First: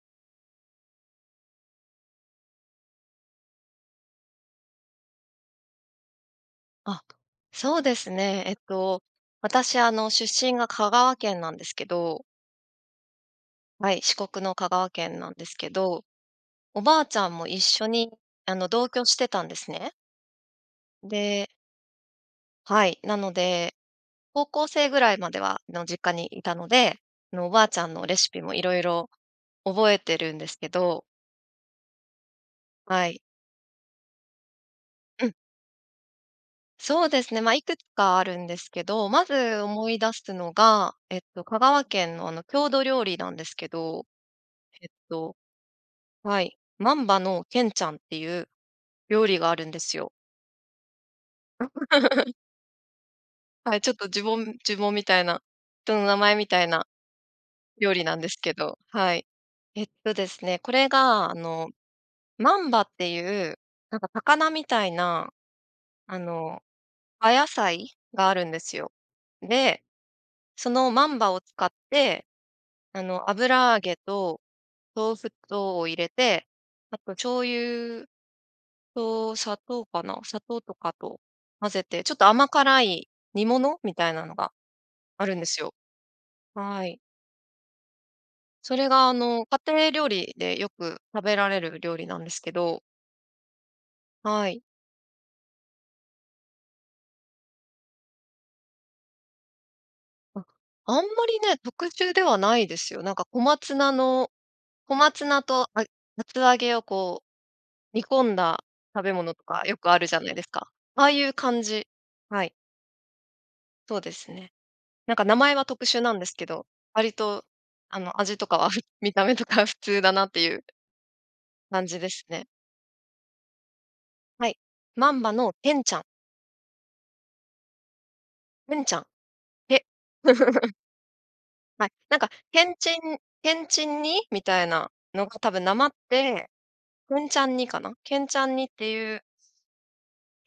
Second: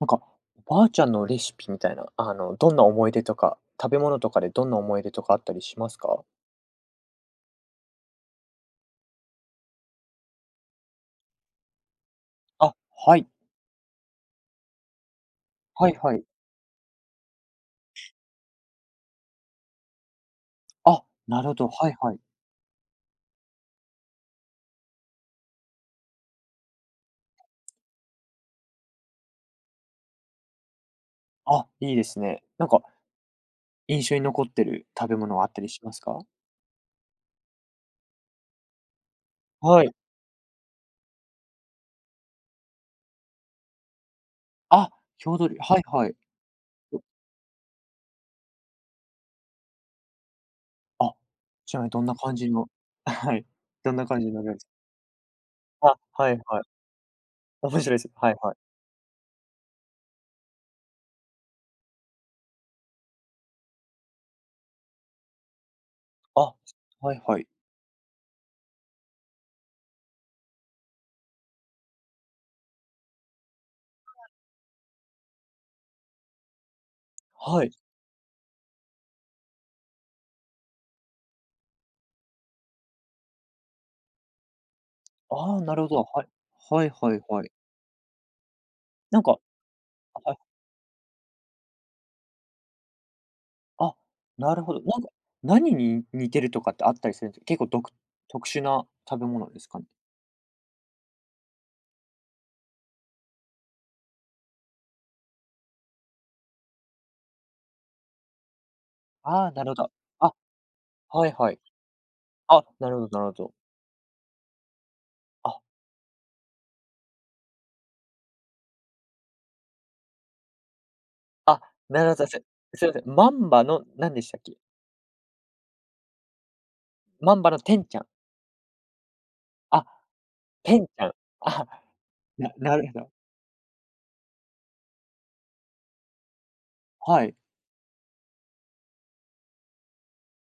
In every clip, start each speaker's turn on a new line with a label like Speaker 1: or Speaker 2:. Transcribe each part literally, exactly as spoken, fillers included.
Speaker 1: なんか、ばあちゃんのレシピみたいな、あの、どんな思い出とか、食べ物とかでどんな思い出とかあったりしますか？
Speaker 2: あっ、そうですね、えっと、私あの出身が香川県なんですけど。
Speaker 1: あ、はい。
Speaker 2: はい、四国の香川県なんですけ
Speaker 1: はい
Speaker 2: ど、
Speaker 1: はい。
Speaker 2: おばあちゃんも一緒に、あの、同居してたんですね。
Speaker 1: あ、な
Speaker 2: で
Speaker 1: るほど、はいはい。
Speaker 2: はい、なので、高校生ぐらいまでは、あの、実家にいたので、あの、おばあちゃんのレシピも色々覚えてるんですけど。
Speaker 1: あ、いいですね。なんか、
Speaker 2: はい。
Speaker 1: 印象に残ってる食べ
Speaker 2: うん。
Speaker 1: 物はあったりしますか？
Speaker 2: そうですね、まあ、いくつかあるんですけど、まず
Speaker 1: は
Speaker 2: 思
Speaker 1: い。
Speaker 2: い出すのが、えっと、香川県のあの郷土料理なんですけど。
Speaker 1: あ
Speaker 2: え
Speaker 1: っ、
Speaker 2: っと
Speaker 1: 郷土りょはいはい。
Speaker 2: はい、まんばのけんちゃんっていう料理があるんですよ。
Speaker 1: あ、ちなみにどんな 感じのあ、はい、
Speaker 2: はい、ちょ
Speaker 1: ど
Speaker 2: っ
Speaker 1: んな
Speaker 2: とじ
Speaker 1: 感
Speaker 2: ゅ
Speaker 1: じ
Speaker 2: ぼ
Speaker 1: の
Speaker 2: ん
Speaker 1: 料理？
Speaker 2: 呪文みたいな、人
Speaker 1: あ、
Speaker 2: の名
Speaker 1: は
Speaker 2: 前
Speaker 1: い
Speaker 2: みた
Speaker 1: はい。
Speaker 2: いな
Speaker 1: 面
Speaker 2: 料
Speaker 1: 白い
Speaker 2: 理
Speaker 1: す。
Speaker 2: なんで
Speaker 1: はい
Speaker 2: すけ
Speaker 1: はい。
Speaker 2: ど、はい。えっとですね、これがあの、万葉っていうなんか魚みたいな、あ
Speaker 1: あっ、
Speaker 2: の、
Speaker 1: はい
Speaker 2: あ
Speaker 1: はい。
Speaker 2: やさいがあるんですよ。で、その万葉を使って、あの、油揚げと豆腐とを入れて、あと醤
Speaker 1: はい。
Speaker 2: 油と砂糖かな？砂糖とかと混ぜて、ちょっと甘辛い煮物みたいなのがあるんで
Speaker 1: あ
Speaker 2: す
Speaker 1: あ、
Speaker 2: よ。
Speaker 1: なるほど、はい、は
Speaker 2: は
Speaker 1: い
Speaker 2: い。
Speaker 1: はいはい。
Speaker 2: それがあ
Speaker 1: なんか
Speaker 2: の家庭料
Speaker 1: あ、は
Speaker 2: 理
Speaker 1: い。
Speaker 2: でよく食べられる料理なんですけど。
Speaker 1: あ、
Speaker 2: は
Speaker 1: な
Speaker 2: い。
Speaker 1: るほど。なんか、何に似てるとかってあったりするんですか、結構、独特殊な食べ物ですかね？
Speaker 2: あ、あんまりね、特殊ではないですよ。なんか小松菜の、小松菜とあ厚揚げをこう、煮込んだ、食べ物と
Speaker 1: ああ、
Speaker 2: か
Speaker 1: なるほ
Speaker 2: よく
Speaker 1: ど。
Speaker 2: あるじゃな
Speaker 1: あ、
Speaker 2: いですか。ああい
Speaker 1: はい、
Speaker 2: う
Speaker 1: はい。
Speaker 2: 感じ。はい。
Speaker 1: あ、なるほどなるほど。
Speaker 2: そうですね。なんか名前
Speaker 1: あ。
Speaker 2: は特殊なんですけど、割とあの味とかは、見た目とか普通だなっていう。
Speaker 1: あ、
Speaker 2: 感じ
Speaker 1: な
Speaker 2: で
Speaker 1: るほ
Speaker 2: す
Speaker 1: ど、す
Speaker 2: ね。
Speaker 1: すいません、まんばのなんでしたっ
Speaker 2: は
Speaker 1: け？
Speaker 2: い、まんばのぺんちゃん。
Speaker 1: まんばのてんちゃん？
Speaker 2: ぺんちゃん、ぺ。
Speaker 1: あ、ぺんちゃん。あ、
Speaker 2: はい、なんか、
Speaker 1: な
Speaker 2: けん
Speaker 1: なる
Speaker 2: ち
Speaker 1: ほど。
Speaker 2: んけんちん煮、みたいなのが多分訛って、け
Speaker 1: は
Speaker 2: ん
Speaker 1: い。
Speaker 2: ちゃん煮かな？けんちゃん煮っていう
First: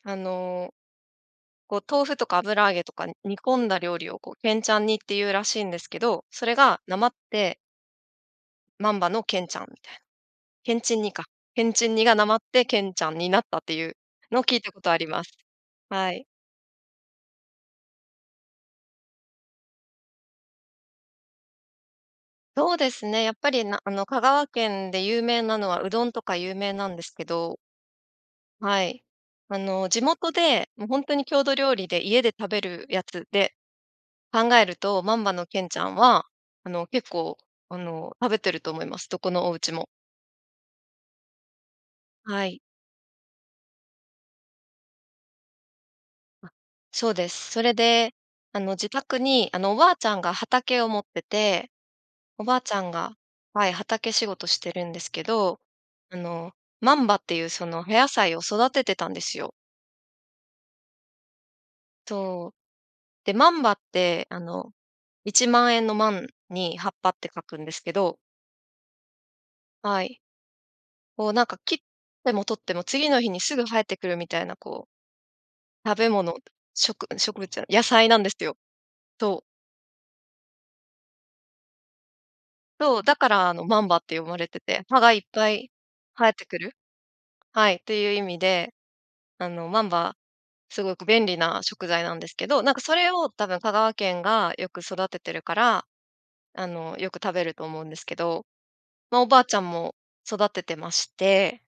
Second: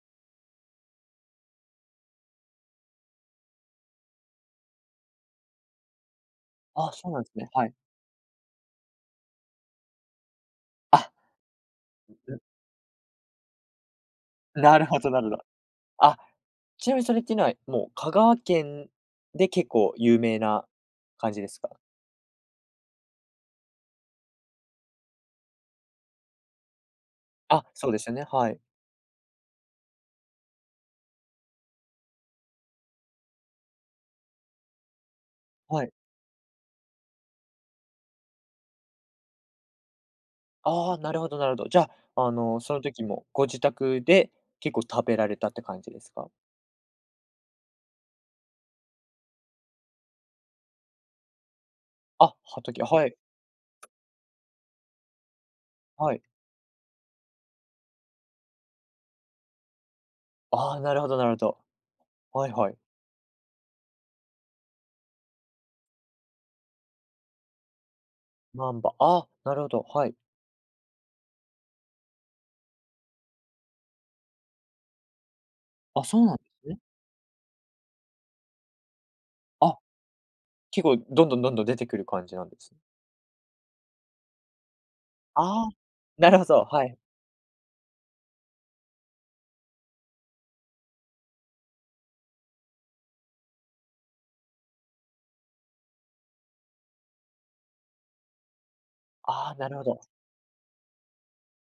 Speaker 2: あの。こう豆腐とか油揚げとか煮込んだ料理をこう、けんちゃん煮って言うらしいんですけど、それが
Speaker 1: あ、
Speaker 2: 訛
Speaker 1: そ
Speaker 2: っ
Speaker 1: うなんですね。
Speaker 2: て。
Speaker 1: はい。
Speaker 2: まんばのけんちゃんみたいな。けんちん煮
Speaker 1: あ。
Speaker 2: か。けんちん煮がなまっ
Speaker 1: [unintelligible]
Speaker 2: てけんちゃんになったっていうのを聞いた
Speaker 1: な
Speaker 2: こ
Speaker 1: る
Speaker 2: とあ
Speaker 1: ほ
Speaker 2: り
Speaker 1: どな
Speaker 2: ま
Speaker 1: る
Speaker 2: す。
Speaker 1: ほど。
Speaker 2: は
Speaker 1: あ、
Speaker 2: い。
Speaker 1: ちなみにそれきない、もう香川県で結構有名な感じですか？
Speaker 2: そうですね、やっぱり、なあの香川県で有名なのはうどんとか有名なんですけど。
Speaker 1: あ、そうですよね。はい。
Speaker 2: はい。あの、地元で、もうほんとに郷土料理で家で食べるやつで、考えると、まんばのけんち
Speaker 1: は
Speaker 2: ゃ
Speaker 1: い。
Speaker 2: んは、あの、結構、あの、食べてると思います。どこのお家も。
Speaker 1: ああ、なるほどなるほど、じゃ、あ
Speaker 2: は
Speaker 1: の、
Speaker 2: い。
Speaker 1: その時もご自宅で結構食べられたって感じですか？
Speaker 2: あ、そうです。それで、あの、自宅にあの、おばあちゃんが畑を持ってて、
Speaker 1: あ、
Speaker 2: おばあちゃ
Speaker 1: 畑、
Speaker 2: ん
Speaker 1: はい。
Speaker 2: が、はい、畑仕事してるんですけど、
Speaker 1: は
Speaker 2: あ
Speaker 1: い。
Speaker 2: の、まんばっていうそのお野菜を育ててたんですよ。
Speaker 1: ああ、なるほどなるほど。はい
Speaker 2: そう、
Speaker 1: はい。
Speaker 2: で、まんばってあの一万円の万に、葉っぱって書くんですけど。
Speaker 1: 万葉、あ、なるほど、
Speaker 2: は
Speaker 1: はい。
Speaker 2: い。こうなんか切っても取っても、次の日にすぐ生えてくるみたいな、こう食
Speaker 1: あ、
Speaker 2: べ
Speaker 1: そうな
Speaker 2: 物、
Speaker 1: んですね。
Speaker 2: しょく植物じゃない、野菜なんですよ、と
Speaker 1: あっ、結構どんどんどんどん出てくる感じなんです。
Speaker 2: そう、だからあの万葉って呼ばれてて、葉がいっぱ
Speaker 1: あ、
Speaker 2: い生
Speaker 1: な
Speaker 2: え
Speaker 1: る
Speaker 2: て
Speaker 1: ほ
Speaker 2: く
Speaker 1: そ、
Speaker 2: る
Speaker 1: はい。
Speaker 2: はい。という意味で、あの万葉、すごく便利な食材なんですけど、なんかそれを多分香川県がよく育ててるから、あの、よく食べると思うんですけど、まあ、おばあち
Speaker 1: あ、
Speaker 2: ゃ
Speaker 1: な
Speaker 2: ん
Speaker 1: るほ
Speaker 2: も
Speaker 1: ど。
Speaker 2: 育ててまして、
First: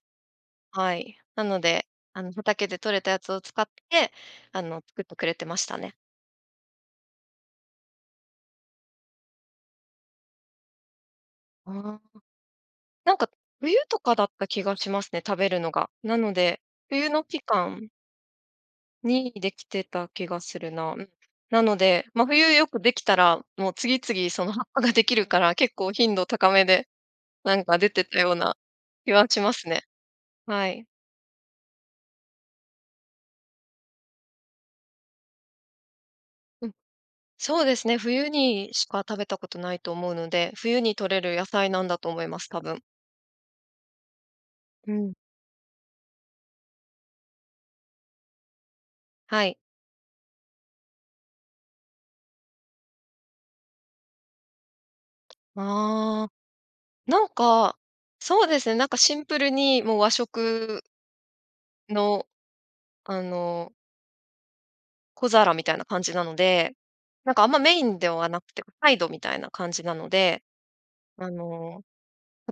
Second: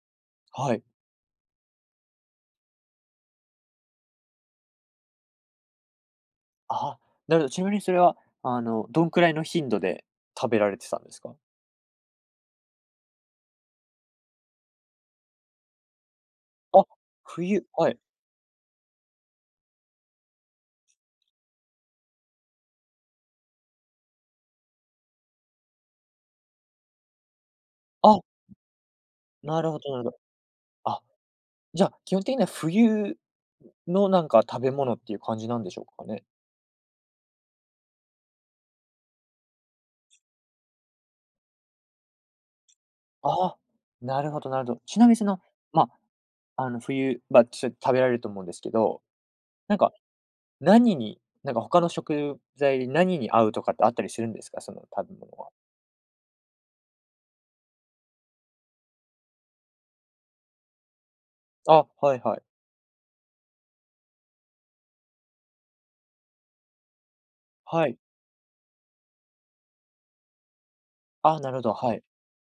Speaker 1: はい。
Speaker 2: はい。なので、あの畑で取れたやつを使って、あの、作ってくれてましたね。
Speaker 1: ああ、なるほど、ちなみにそれは、あの、どんくらいの頻度で食べられてたんですか？
Speaker 2: ああ。なんか、冬とかだった気がしますね、食べるのが。なので、
Speaker 1: あっ、
Speaker 2: 冬の期
Speaker 1: 冬、
Speaker 2: 間
Speaker 1: はい。
Speaker 2: にできてた気がするな、うん。なので、ま、冬よくできたら、もう次々その葉っぱができるから、結構頻度高めでなんか出てた
Speaker 1: あ。
Speaker 2: ような気はしま
Speaker 1: な
Speaker 2: す
Speaker 1: るほ
Speaker 2: ね。
Speaker 1: どなるほど。
Speaker 2: はい。
Speaker 1: あ、じゃあ、基本的には冬のなんか食べ物っていう感じなんでしょうかね？
Speaker 2: うん、そうですね、冬にしか食べたことないと思うので、冬に採れる野菜なんだと思います、多分。
Speaker 1: ああ、なるほどなるほど、
Speaker 2: う
Speaker 1: ちなみ
Speaker 2: ん。
Speaker 1: に、その、ま、あの、冬場ちょっ食べられると思うんですけど、
Speaker 2: はい。
Speaker 1: なんか、何に、なんか他の食材で何に合うとかってあったりするんですか、その食べ物は？
Speaker 2: ああ、なんか、そうですね、なんかシンプルにもう、和食
Speaker 1: あ、はい
Speaker 2: の、
Speaker 1: はい。
Speaker 2: あの小皿みたいな感じなので、なんかあんまメイ
Speaker 1: は
Speaker 2: ン
Speaker 1: い。
Speaker 2: ではなくて、こう、サイドみたいな感じなので、あ
Speaker 1: ああ、なるほど、
Speaker 2: の、
Speaker 1: はい。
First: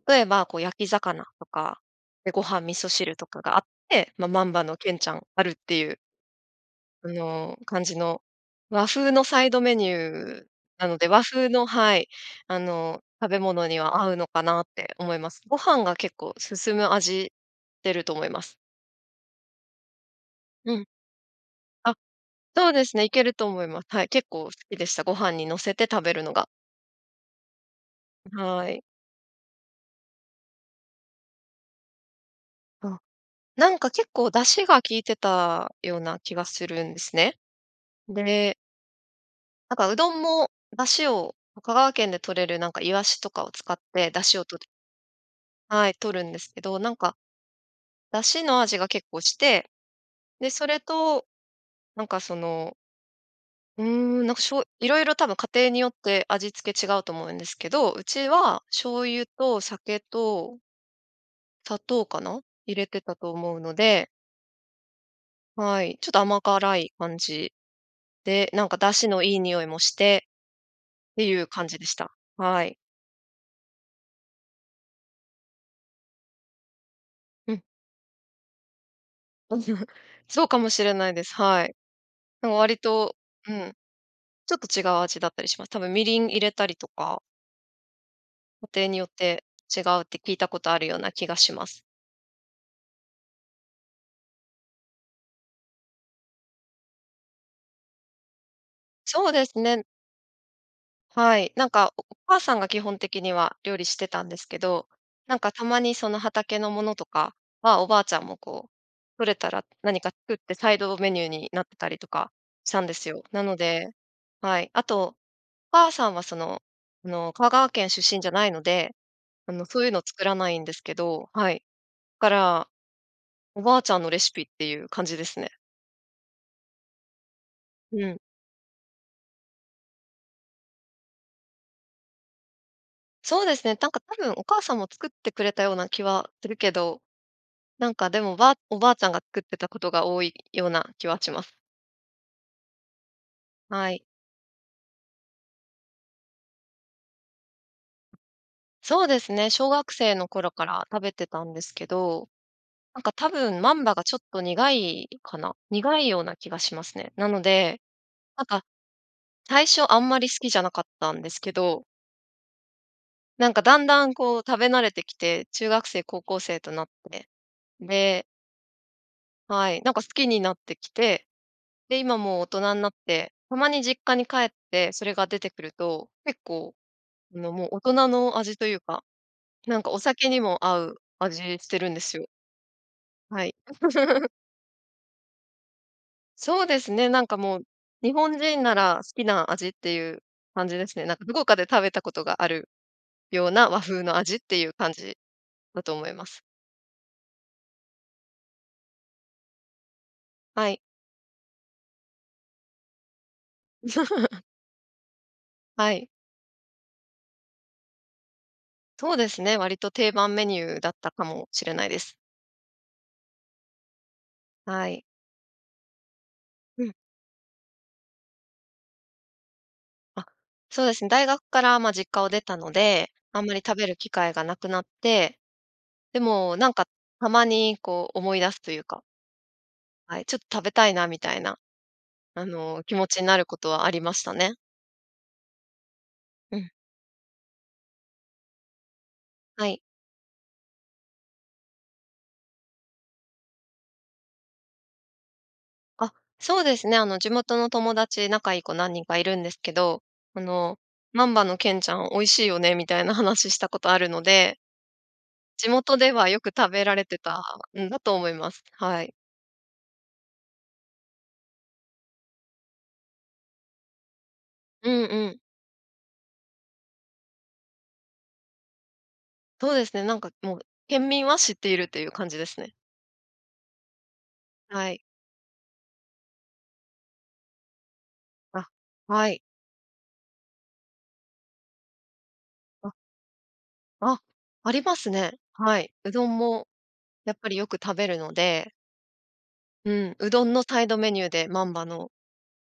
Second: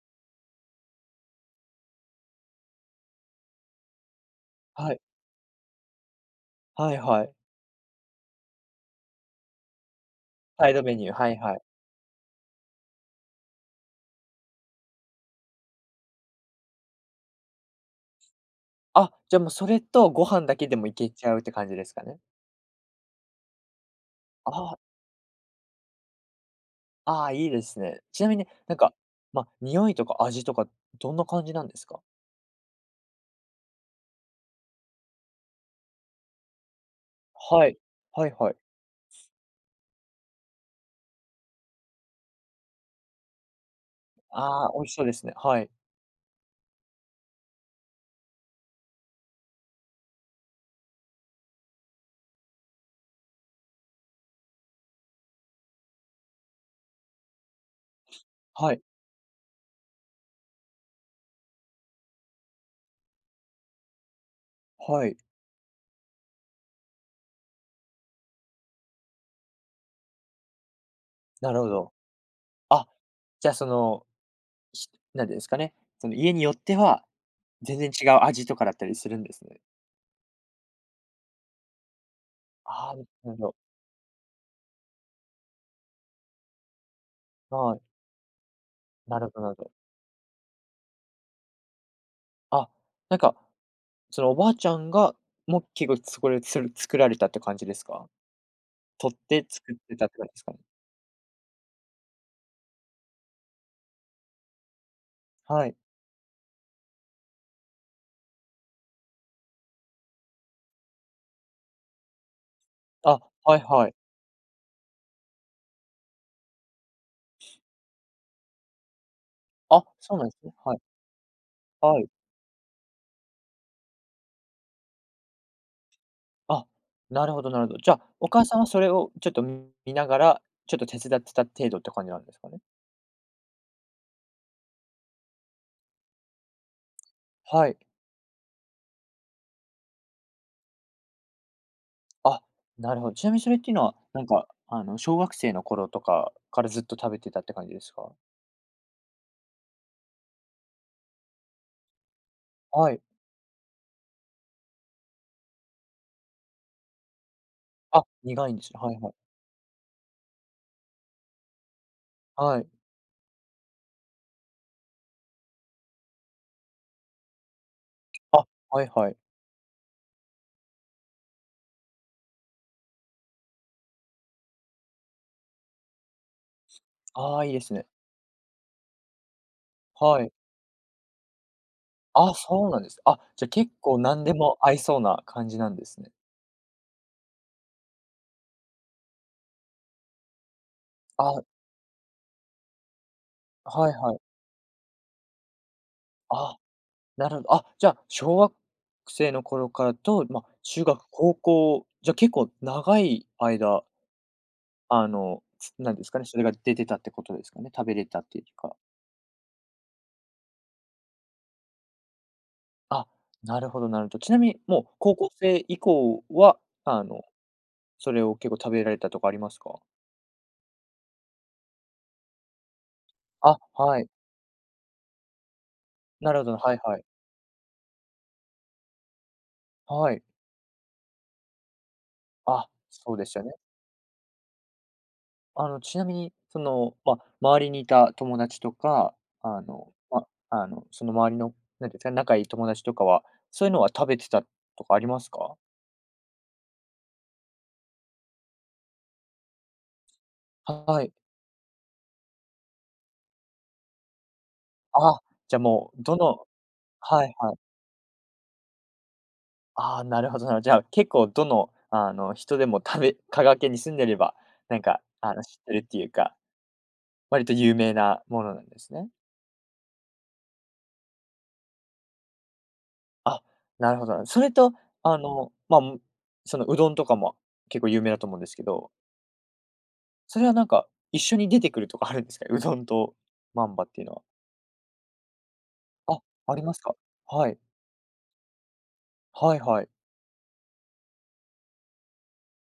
Speaker 2: 例えば、こう、焼き魚とか、で、ご飯味噌汁とかがあって、まあ、まんばのけ
Speaker 1: は
Speaker 2: ん
Speaker 1: い。
Speaker 2: ちゃんあるっていう。
Speaker 1: はい
Speaker 2: あ
Speaker 1: はい。
Speaker 2: の、感じの、和風のサイドメニュー
Speaker 1: サイド
Speaker 2: な
Speaker 1: メ
Speaker 2: の
Speaker 1: ニ
Speaker 2: で、
Speaker 1: ュー、
Speaker 2: 和
Speaker 1: はい
Speaker 2: 風
Speaker 1: はい。
Speaker 2: のはい、あの、食べ物には合うのかなって思います。ご飯が結構進む味ってると思います。
Speaker 1: あ、じゃ、もう、それとご飯だけで
Speaker 2: うん。
Speaker 1: もいけちゃうって感じで
Speaker 2: あ、
Speaker 1: すかね？
Speaker 2: そうですね、いけると思います。はい、結構好
Speaker 1: あ
Speaker 2: き
Speaker 1: あ。
Speaker 2: でした、ご飯に乗せて食べるのが。
Speaker 1: ああ、いいですね。ちなみに、
Speaker 2: は
Speaker 1: なん
Speaker 2: い。
Speaker 1: か、ま、匂いとか味とかどんな感じなんですか？
Speaker 2: あ、なんか結構出汁が効いてたような気がするんですね。
Speaker 1: はい。はいは
Speaker 2: で
Speaker 1: い。
Speaker 2: なんかうどんも出汁を香川県で採れるなんかイワシとかを使って出汁を取る。
Speaker 1: ああ、美味しそうですね。はい。
Speaker 2: はい、取るんですけど、なんか。出汁の味が結構して、で、それと、なんかそのうーん、なんか、しょういろいろ多分家庭によって味付け違うと思うんですけど、うちは
Speaker 1: はい。
Speaker 2: 醤油と酒と砂糖かな？入れてたと思うので。
Speaker 1: はい。
Speaker 2: はい、ちょっと甘辛い感じ、で、なんか出汁のいい匂いもして、ていう
Speaker 1: なる
Speaker 2: 感
Speaker 1: ほ
Speaker 2: じで
Speaker 1: ど。
Speaker 2: した。はい。
Speaker 1: あ、じゃ、その。しなんでいうんですかね、その家によっては、
Speaker 2: うん。
Speaker 1: 全然違う味とかだったりするんですね。
Speaker 2: そうかもしれないです。はい。なんか割
Speaker 1: ある
Speaker 2: と、
Speaker 1: ほど。
Speaker 2: うん、ちょっと違う味だったりします。たぶんみりん入れたりとか。
Speaker 1: はい。
Speaker 2: 家庭によっ
Speaker 1: なるほど
Speaker 2: て
Speaker 1: なるほど。
Speaker 2: 違うって聞いたことあるような気がします。
Speaker 1: あっ、なんか、そのおばあちゃんがもきごつこれそれ、作られたって感じですか？取っ
Speaker 2: そう
Speaker 1: て
Speaker 2: です
Speaker 1: 作
Speaker 2: ね
Speaker 1: っ
Speaker 2: ん
Speaker 1: てたって感じすか？
Speaker 2: はい、なんか、おお母さんが基本的には料理してたんですけど、なんか、た
Speaker 1: はい。
Speaker 2: まにその畑のものとかは、おばあちゃんもこう、取れたら何か作ってサイドメニューになってたりとかしたんです
Speaker 1: あ、
Speaker 2: よ。なの
Speaker 1: はいは
Speaker 2: で
Speaker 1: い。
Speaker 2: はい、あと、お母さんはその、あの、香川県出身じゃないので、あの、
Speaker 1: あ
Speaker 2: そ
Speaker 1: っ、
Speaker 2: ういうの
Speaker 1: そう
Speaker 2: 作
Speaker 1: なんで
Speaker 2: ら
Speaker 1: す
Speaker 2: な
Speaker 1: ね、
Speaker 2: いんで
Speaker 1: はい。
Speaker 2: すけどはい。
Speaker 1: はい。
Speaker 2: だから、おばあちゃんのレシピっていう感じですね。
Speaker 1: あっ、なるほどなるほど、じゃ、
Speaker 2: うん。
Speaker 1: お母さんはそれをちょっとん、見ながら、ちょっと手伝ってた程度って感じなんですかね？
Speaker 2: そうですね。なんか、多分お母さんも作ってくれたような気はするけど。
Speaker 1: はい。
Speaker 2: なんか、でも、ばあおばあちゃんが作ってたことが多いような気はします。
Speaker 1: あっ、なるほど、ちなみにそれっていうの
Speaker 2: は
Speaker 1: は、
Speaker 2: い。
Speaker 1: なんか、あの、小学生の頃とかからずっと食べてたって感じですか？
Speaker 2: そうですね、小学生の頃から食べてたんですけど、
Speaker 1: は
Speaker 2: な
Speaker 1: い。
Speaker 2: んか多分万葉がちょっと苦いかな？苦いような気がしますね。なので、
Speaker 1: あっ、
Speaker 2: なん
Speaker 1: 苦いんで
Speaker 2: か
Speaker 1: すか。はいはい。
Speaker 2: 最初あんまり好きじゃなかったんですけど。
Speaker 1: はい。
Speaker 2: なんかだんだんこう食べ慣れてきて、中学生、高校生となって、で
Speaker 1: あ、はいはい。
Speaker 2: はい、なんか好きになってきて、で、今もう大人になって、たまに実家に帰って、それが出てくると、結構、あ
Speaker 1: あ、い
Speaker 2: の、
Speaker 1: いで
Speaker 2: もう
Speaker 1: す
Speaker 2: 大
Speaker 1: ね。
Speaker 2: 人の味というか、なんかお
Speaker 1: は
Speaker 2: 酒
Speaker 1: い。
Speaker 2: にも合う味してるんですよ。
Speaker 1: あ、そうなんです。あ、
Speaker 2: は
Speaker 1: じゃ
Speaker 2: い。
Speaker 1: 結構何 でも合いそうな感じなんですね。
Speaker 2: そうですね、なんかもう、日本人なら好きな味っていう感じですね。なんかど
Speaker 1: あ
Speaker 2: こかで食べたことがあるような和
Speaker 1: はい
Speaker 2: 風
Speaker 1: は
Speaker 2: の
Speaker 1: い。
Speaker 2: 味っていう感じだと思います。
Speaker 1: あ、なるほどあ、じゃ、小学生の頃からと、ま、
Speaker 2: はい。
Speaker 1: 中学、高校、じゃ結構長い間 あの、つ
Speaker 2: は
Speaker 1: 何で
Speaker 2: い。
Speaker 1: すかね、それが出てたってことですかね、食べれたっていうか。
Speaker 2: そうですね、割と定番メニューだったかもしれないです。
Speaker 1: あ、なるほどなるほど。ちなみに、もう
Speaker 2: はい。
Speaker 1: 高校生以降は、
Speaker 2: うん。
Speaker 1: あの、それを結構食べられたとかありますか？
Speaker 2: あ、そうです。大学から、まあ、実家を出たので、あんま
Speaker 1: あ、
Speaker 2: り食べる
Speaker 1: はい。
Speaker 2: 機会がなくなって、で
Speaker 1: なるほど、
Speaker 2: も、なん
Speaker 1: はい
Speaker 2: か
Speaker 1: はい。
Speaker 2: たまにこう思い出すというか。
Speaker 1: は
Speaker 2: は
Speaker 1: い。
Speaker 2: い、ちょっ食べたいなみたいな、あ
Speaker 1: あ、
Speaker 2: の気持
Speaker 1: そう
Speaker 2: ち
Speaker 1: で
Speaker 2: に
Speaker 1: す
Speaker 2: な
Speaker 1: よ
Speaker 2: るこ
Speaker 1: ね。
Speaker 2: とはありましたね。
Speaker 1: あの、ちなみに、
Speaker 2: う
Speaker 1: そ
Speaker 2: ん。
Speaker 1: の、ま、周りにいた友達とか、あ
Speaker 2: はい。
Speaker 1: の、ま、あの、その周りの、なんていうんですかね、仲いい友達とかは、そういうのは食べてたとかありますか？
Speaker 2: あ、そうですね、あの、地元の友達、仲いい子何人かいるんですけど、あの、
Speaker 1: はい。
Speaker 2: まんばのけんちゃん美味しいよね、みたいな話したことあるので。
Speaker 1: あ、じゃ、
Speaker 2: 地
Speaker 1: も
Speaker 2: 元
Speaker 1: う、
Speaker 2: で
Speaker 1: ど
Speaker 2: はよ
Speaker 1: の
Speaker 2: く食べられて
Speaker 1: はい、
Speaker 2: た
Speaker 1: はい。
Speaker 2: んだと思います。はい。
Speaker 1: ああ、なるほどなるほど。じゃあ結構どのあの人でも食べ香川県に住んでれば、なん
Speaker 2: う
Speaker 1: か
Speaker 2: ん、う
Speaker 1: あ
Speaker 2: ん。
Speaker 1: の知ってるっていうか。割と有名なものなんですね。
Speaker 2: そうですね、なんかもう、県民は知っているっという感じですね。
Speaker 1: あ、なるほど。それと、
Speaker 2: はい。
Speaker 1: あの、まんそのうどんとかも結構有名だと思うんですけ
Speaker 2: あ、
Speaker 1: ど。
Speaker 2: はい。
Speaker 1: それはなんか、一緒に出てくるとかあるんですか、うどん
Speaker 2: あ。
Speaker 1: とまんばっていうの
Speaker 2: あ。
Speaker 1: は？
Speaker 2: ありますね。はい。う
Speaker 1: あ、
Speaker 2: どん
Speaker 1: あり
Speaker 2: も
Speaker 1: ますか？
Speaker 2: やっ
Speaker 1: は
Speaker 2: ぱり
Speaker 1: い。
Speaker 2: よく食べるので。
Speaker 1: はい、はい。
Speaker 2: うん、うどんのサイドメニューでまんばの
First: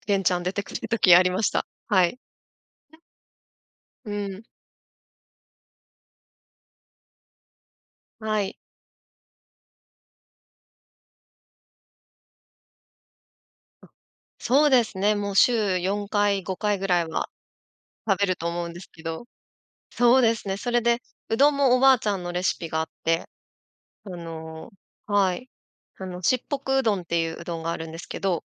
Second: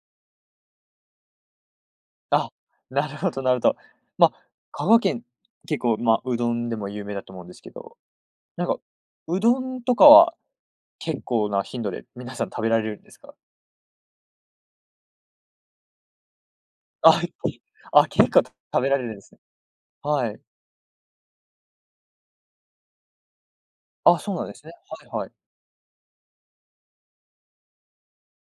Speaker 2: げんちゃん出てくる時ありました。はい。
Speaker 1: あ、なるほどなるほど。
Speaker 2: う
Speaker 1: ま、
Speaker 2: ん。
Speaker 1: 香川県、結構、ま、うどんでも有名だと思うんですけど、
Speaker 2: はい。
Speaker 1: なんかうどんとかは結構な頻度で皆さん食べられるんですか？
Speaker 2: あ、そうですね、もう、週よんかいごかいぐらい
Speaker 1: あ、は
Speaker 2: は
Speaker 1: い。ああ、
Speaker 2: 食べ
Speaker 1: け
Speaker 2: る
Speaker 1: か
Speaker 2: と
Speaker 1: と
Speaker 2: 思うんで
Speaker 1: 食べ
Speaker 2: す
Speaker 1: ら
Speaker 2: け
Speaker 1: れるんで
Speaker 2: ど
Speaker 1: すね。
Speaker 2: そう
Speaker 1: は
Speaker 2: で
Speaker 1: い。
Speaker 2: すね、それで、うどんもおばあちゃんのレシピがあって、あ
Speaker 1: あ、そうなんです
Speaker 2: の
Speaker 1: ね。はいはい。
Speaker 2: はい、あの、しっぽくうどんっていう、うどんがあるんですけど。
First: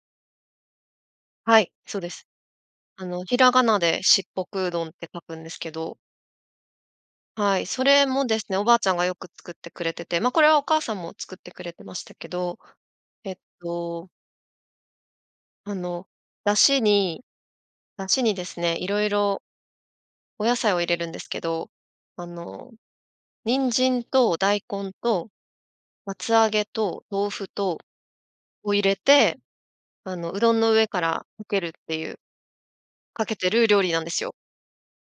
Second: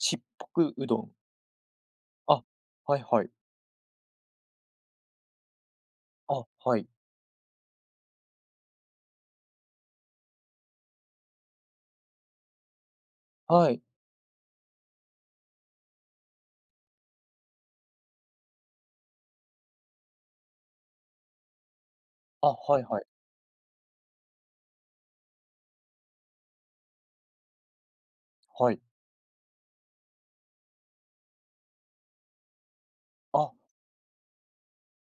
Speaker 1: しっぽくうどん？
Speaker 2: はい、そうです。
Speaker 1: あ、はい
Speaker 2: あの、
Speaker 1: はい。
Speaker 2: ひらがなでしっぽくうどんって書くんですけど。
Speaker 1: あ、はい。
Speaker 2: はい、それもですね、おばあちゃんがよく作ってくれてて、まあ、これはお母さんも作ってくれてましたけど、えっ
Speaker 1: はい。
Speaker 2: とあの、出汁に出汁にですね、いろいろお野菜を入れるんですけど、あ
Speaker 1: あ、
Speaker 2: の、
Speaker 1: はいはい。
Speaker 2: 人参と大根と厚揚げと豆腐と
Speaker 1: は
Speaker 2: を
Speaker 1: い。
Speaker 2: 入れて、あの、うどんの上からかけるっていうかけて
Speaker 1: あ。
Speaker 2: る料理なんですよ。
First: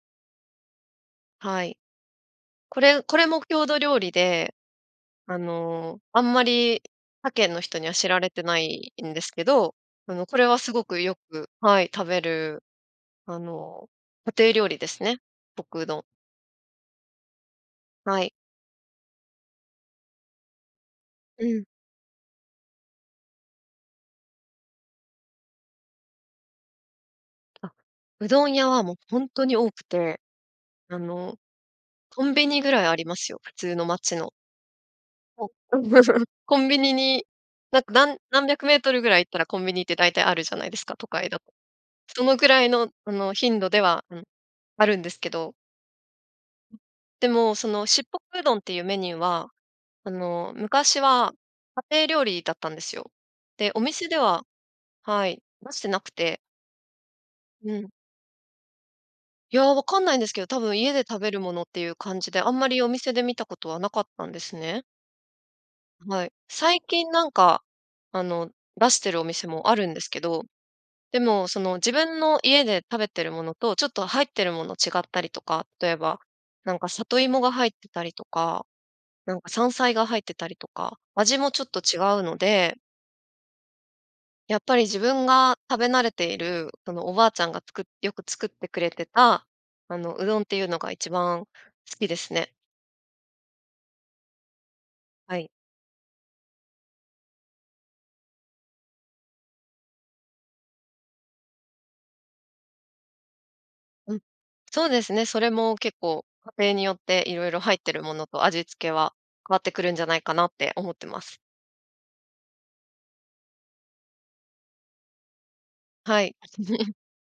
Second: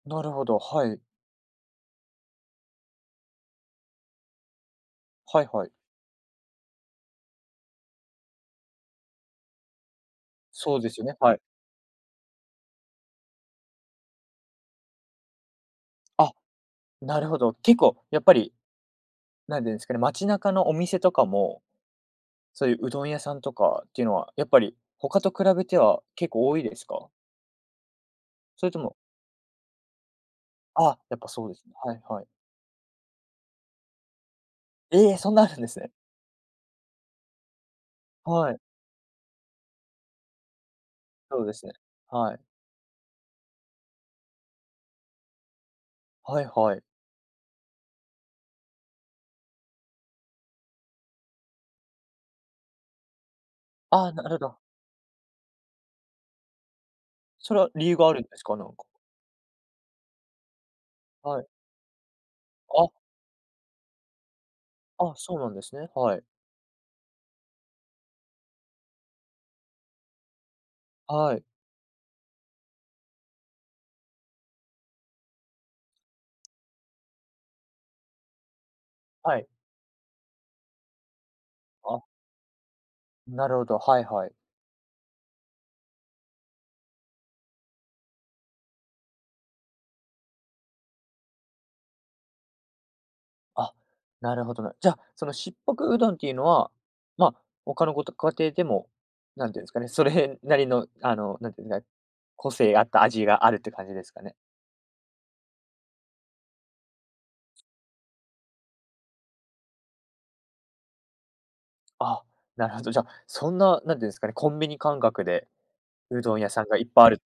Speaker 1: なるほど、はい。
Speaker 2: はい。これこれも郷土料理で、あ
Speaker 1: はいはい。
Speaker 2: の、あんまり他県の人には知られてないんですけど、あの、これはす
Speaker 1: そう
Speaker 2: ご
Speaker 1: で
Speaker 2: く
Speaker 1: すよ
Speaker 2: よ
Speaker 1: ね。はい。
Speaker 2: くはい、食べる、あの、家庭料理ですね。しっぽくうどん。
Speaker 1: あ、なるほど、結構
Speaker 2: は
Speaker 1: やっ
Speaker 2: い。
Speaker 1: ぱりなんて言うんですかね、街中のお店とか
Speaker 2: う
Speaker 1: も、
Speaker 2: ん。
Speaker 1: そういう、うどん屋さんとかっていうのは、やっぱり、他と比べては結構多いですか？
Speaker 2: あ、うどん
Speaker 1: そ
Speaker 2: 屋
Speaker 1: れと
Speaker 2: は
Speaker 1: も
Speaker 2: もうほんとに多くて、
Speaker 1: あ、
Speaker 2: あ
Speaker 1: やっぱ
Speaker 2: の、
Speaker 1: そうですね。はいは
Speaker 2: コ
Speaker 1: い。
Speaker 2: ンビニぐらいありますよ、普通の町の。
Speaker 1: え！そんなあるんで
Speaker 2: う
Speaker 1: す
Speaker 2: ん、
Speaker 1: ね。
Speaker 2: コンビニに、なんかなん何
Speaker 1: はい。
Speaker 2: 百メートルぐらい行ったらコンビニって大体あるじゃないですか、都会だ
Speaker 1: そ
Speaker 2: と。
Speaker 1: うですね、
Speaker 2: そ
Speaker 1: は
Speaker 2: の
Speaker 1: い。
Speaker 2: ぐらいの、あの、頻度では、うん、あるんですけど。
Speaker 1: はいはい。
Speaker 2: でも、そのしっぽくうどんっていうメニューは、あの、昔は家庭料理だったんですよ。で、お
Speaker 1: あ
Speaker 2: 店
Speaker 1: あ、
Speaker 2: で
Speaker 1: なるほ
Speaker 2: は
Speaker 1: ど。
Speaker 2: はい、出してなくて。
Speaker 1: それは
Speaker 2: う
Speaker 1: 理
Speaker 2: ん。
Speaker 1: 由があるんですか、なんか？
Speaker 2: いや、分かんないんですけど、多分家で食べる
Speaker 1: はい。
Speaker 2: ものっていう感じで、あんまりお
Speaker 1: あ。
Speaker 2: 店で見たことはなかったんですね。
Speaker 1: あ、そうなんですね、はい。
Speaker 2: はい、最近、なんかあの、出してるお店もあるんですけど、で
Speaker 1: はい。
Speaker 2: もその自分の家で食べてるものとちょっと入ってるもの違ったりとか、例えば、なんか里芋が入ってたりとか、な
Speaker 1: は
Speaker 2: ん
Speaker 1: い。
Speaker 2: か山菜が入ってたりとか、味もちょっと違
Speaker 1: あ。
Speaker 2: うので
Speaker 1: なるほど、はいはい。
Speaker 2: やっぱり自分が食べ慣れている、そのおばあちゃんがつくよく作ってくれてた、あのうどんっていうのがいちばん好きですね。
Speaker 1: あ、なるほどな。じゃ、その
Speaker 2: はい。
Speaker 1: しっぽくうどんっていうのは、ま、他のごと家庭でも、なんて言うんですかね、それなりのあのなんて言うんだ、個性あった味があるって感じです
Speaker 2: うん、
Speaker 1: かね。
Speaker 2: そうですね、それも結構家庭によって色々入ってるものと味付けは変わってくるんじゃないかなって思ってます。
Speaker 1: あ、なるほど、じゃ、そんな、何て言うんですかね、コンビニ感覚で、う
Speaker 2: はい。
Speaker 1: どん屋さんがいっ ぱいあるっ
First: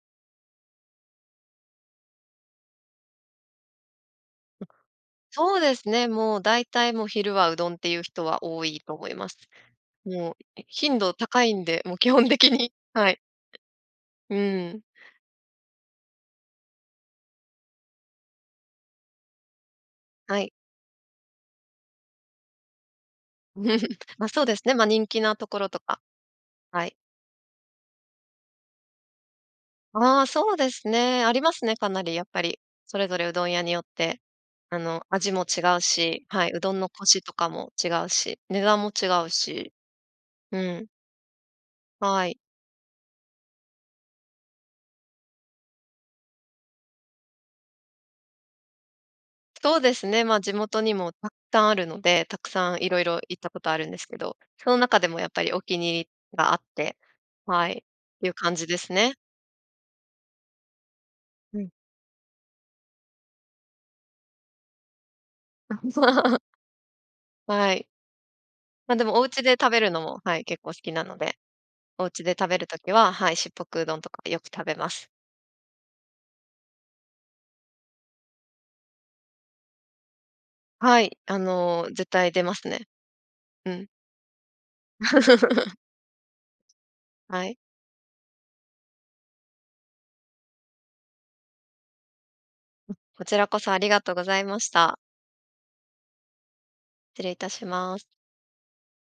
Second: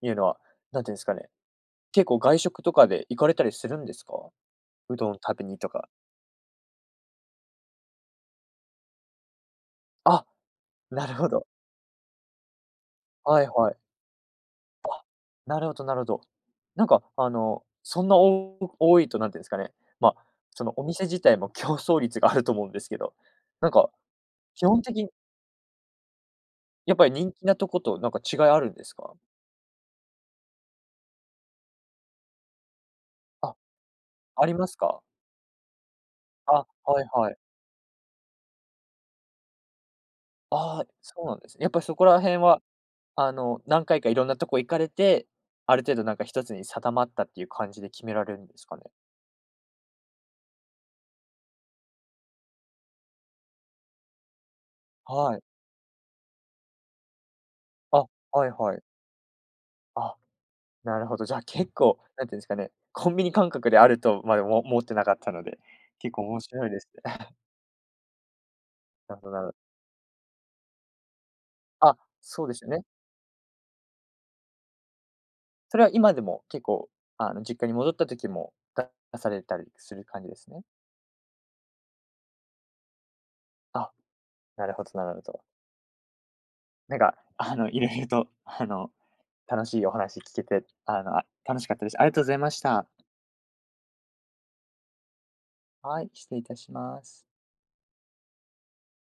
Speaker 1: ていうのは、何て言うんですかね、結構外食とかで行かれたりするんですか？
Speaker 2: あ、
Speaker 1: うどん食べ
Speaker 2: そ
Speaker 1: に
Speaker 2: う
Speaker 1: と
Speaker 2: で
Speaker 1: か。
Speaker 2: すね、もう大体もう昼はうどんっていう人は多いと思います。
Speaker 1: あ、
Speaker 2: もう、頻
Speaker 1: な
Speaker 2: 度
Speaker 1: るほ
Speaker 2: 高
Speaker 1: ど。
Speaker 2: いんで、もう基本的に。はい。
Speaker 1: はいはい。
Speaker 2: うん。
Speaker 1: うわ、なるほどなるほど。なんかあのそんな、多多いと何て言うんですかね、ま、
Speaker 2: はい。
Speaker 1: そのお店自体も競争率があると思うんですけど、なんか
Speaker 2: ま、そうです
Speaker 1: 基
Speaker 2: ね、
Speaker 1: 本
Speaker 2: ま、人
Speaker 1: 的
Speaker 2: 気なところとか。はい。
Speaker 1: やっぱり人気なとことなんか違いあるんですか？
Speaker 2: あ、そうですね、ありますね、かなりやっぱり。それぞれうどん
Speaker 1: あ、
Speaker 2: 屋によって、
Speaker 1: あります
Speaker 2: あ
Speaker 1: か？
Speaker 2: の、味も違うし、はい、う
Speaker 1: あ、
Speaker 2: どんの
Speaker 1: は
Speaker 2: コ
Speaker 1: い
Speaker 2: シ
Speaker 1: は
Speaker 2: と
Speaker 1: い。
Speaker 2: かも違うし、値段も違うし。う
Speaker 1: あ
Speaker 2: ん。
Speaker 1: あ、そうなんですね、やっぱそこら
Speaker 2: はい。
Speaker 1: 辺は、あの、何回かいろんなとこ行かれて、ある程度なんかひとつに定まったっていう感じで決められるんですかね？
Speaker 2: そうですね、ま、地元にもたくさんあるので、たくさん色々行ったことあるんですけど、その中でもやっ
Speaker 1: はい。
Speaker 2: ぱりお気に入りがあって、はい。
Speaker 1: あ、
Speaker 2: ていう
Speaker 1: はい
Speaker 2: 感じ
Speaker 1: は
Speaker 2: で
Speaker 1: い。
Speaker 2: すね。
Speaker 1: あ、なるほど、じゃあ
Speaker 2: うん。
Speaker 1: 結構、何て言うんですかね、コンビニ感覚であるとまでももってなかったので、結構 面白いですね。
Speaker 2: はい。ま、で
Speaker 1: な
Speaker 2: も
Speaker 1: る
Speaker 2: お
Speaker 1: ほど、な
Speaker 2: 家で
Speaker 1: る
Speaker 2: 食べるのも、はい、結構好きなので、
Speaker 1: あ、
Speaker 2: お家で
Speaker 1: そ
Speaker 2: 食
Speaker 1: うで
Speaker 2: べ
Speaker 1: す
Speaker 2: る
Speaker 1: よね。
Speaker 2: 時は、はい、しっぽくうどんとかよく食べます。
Speaker 1: それは今でも結構、あの、実家に戻った時も、だ出されたりする感じですね。
Speaker 2: はい、あの絶対出ますね。うん。
Speaker 1: あ、なるほどなるほど。なんか、
Speaker 2: は
Speaker 1: あ
Speaker 2: い。
Speaker 1: の色々とあの楽しいお話聞けて、あの楽しかったです。ありがとうございました。
Speaker 2: うん。こちらこそありがとうございました。
Speaker 1: はい、失礼いたします。
Speaker 2: 失礼いたします。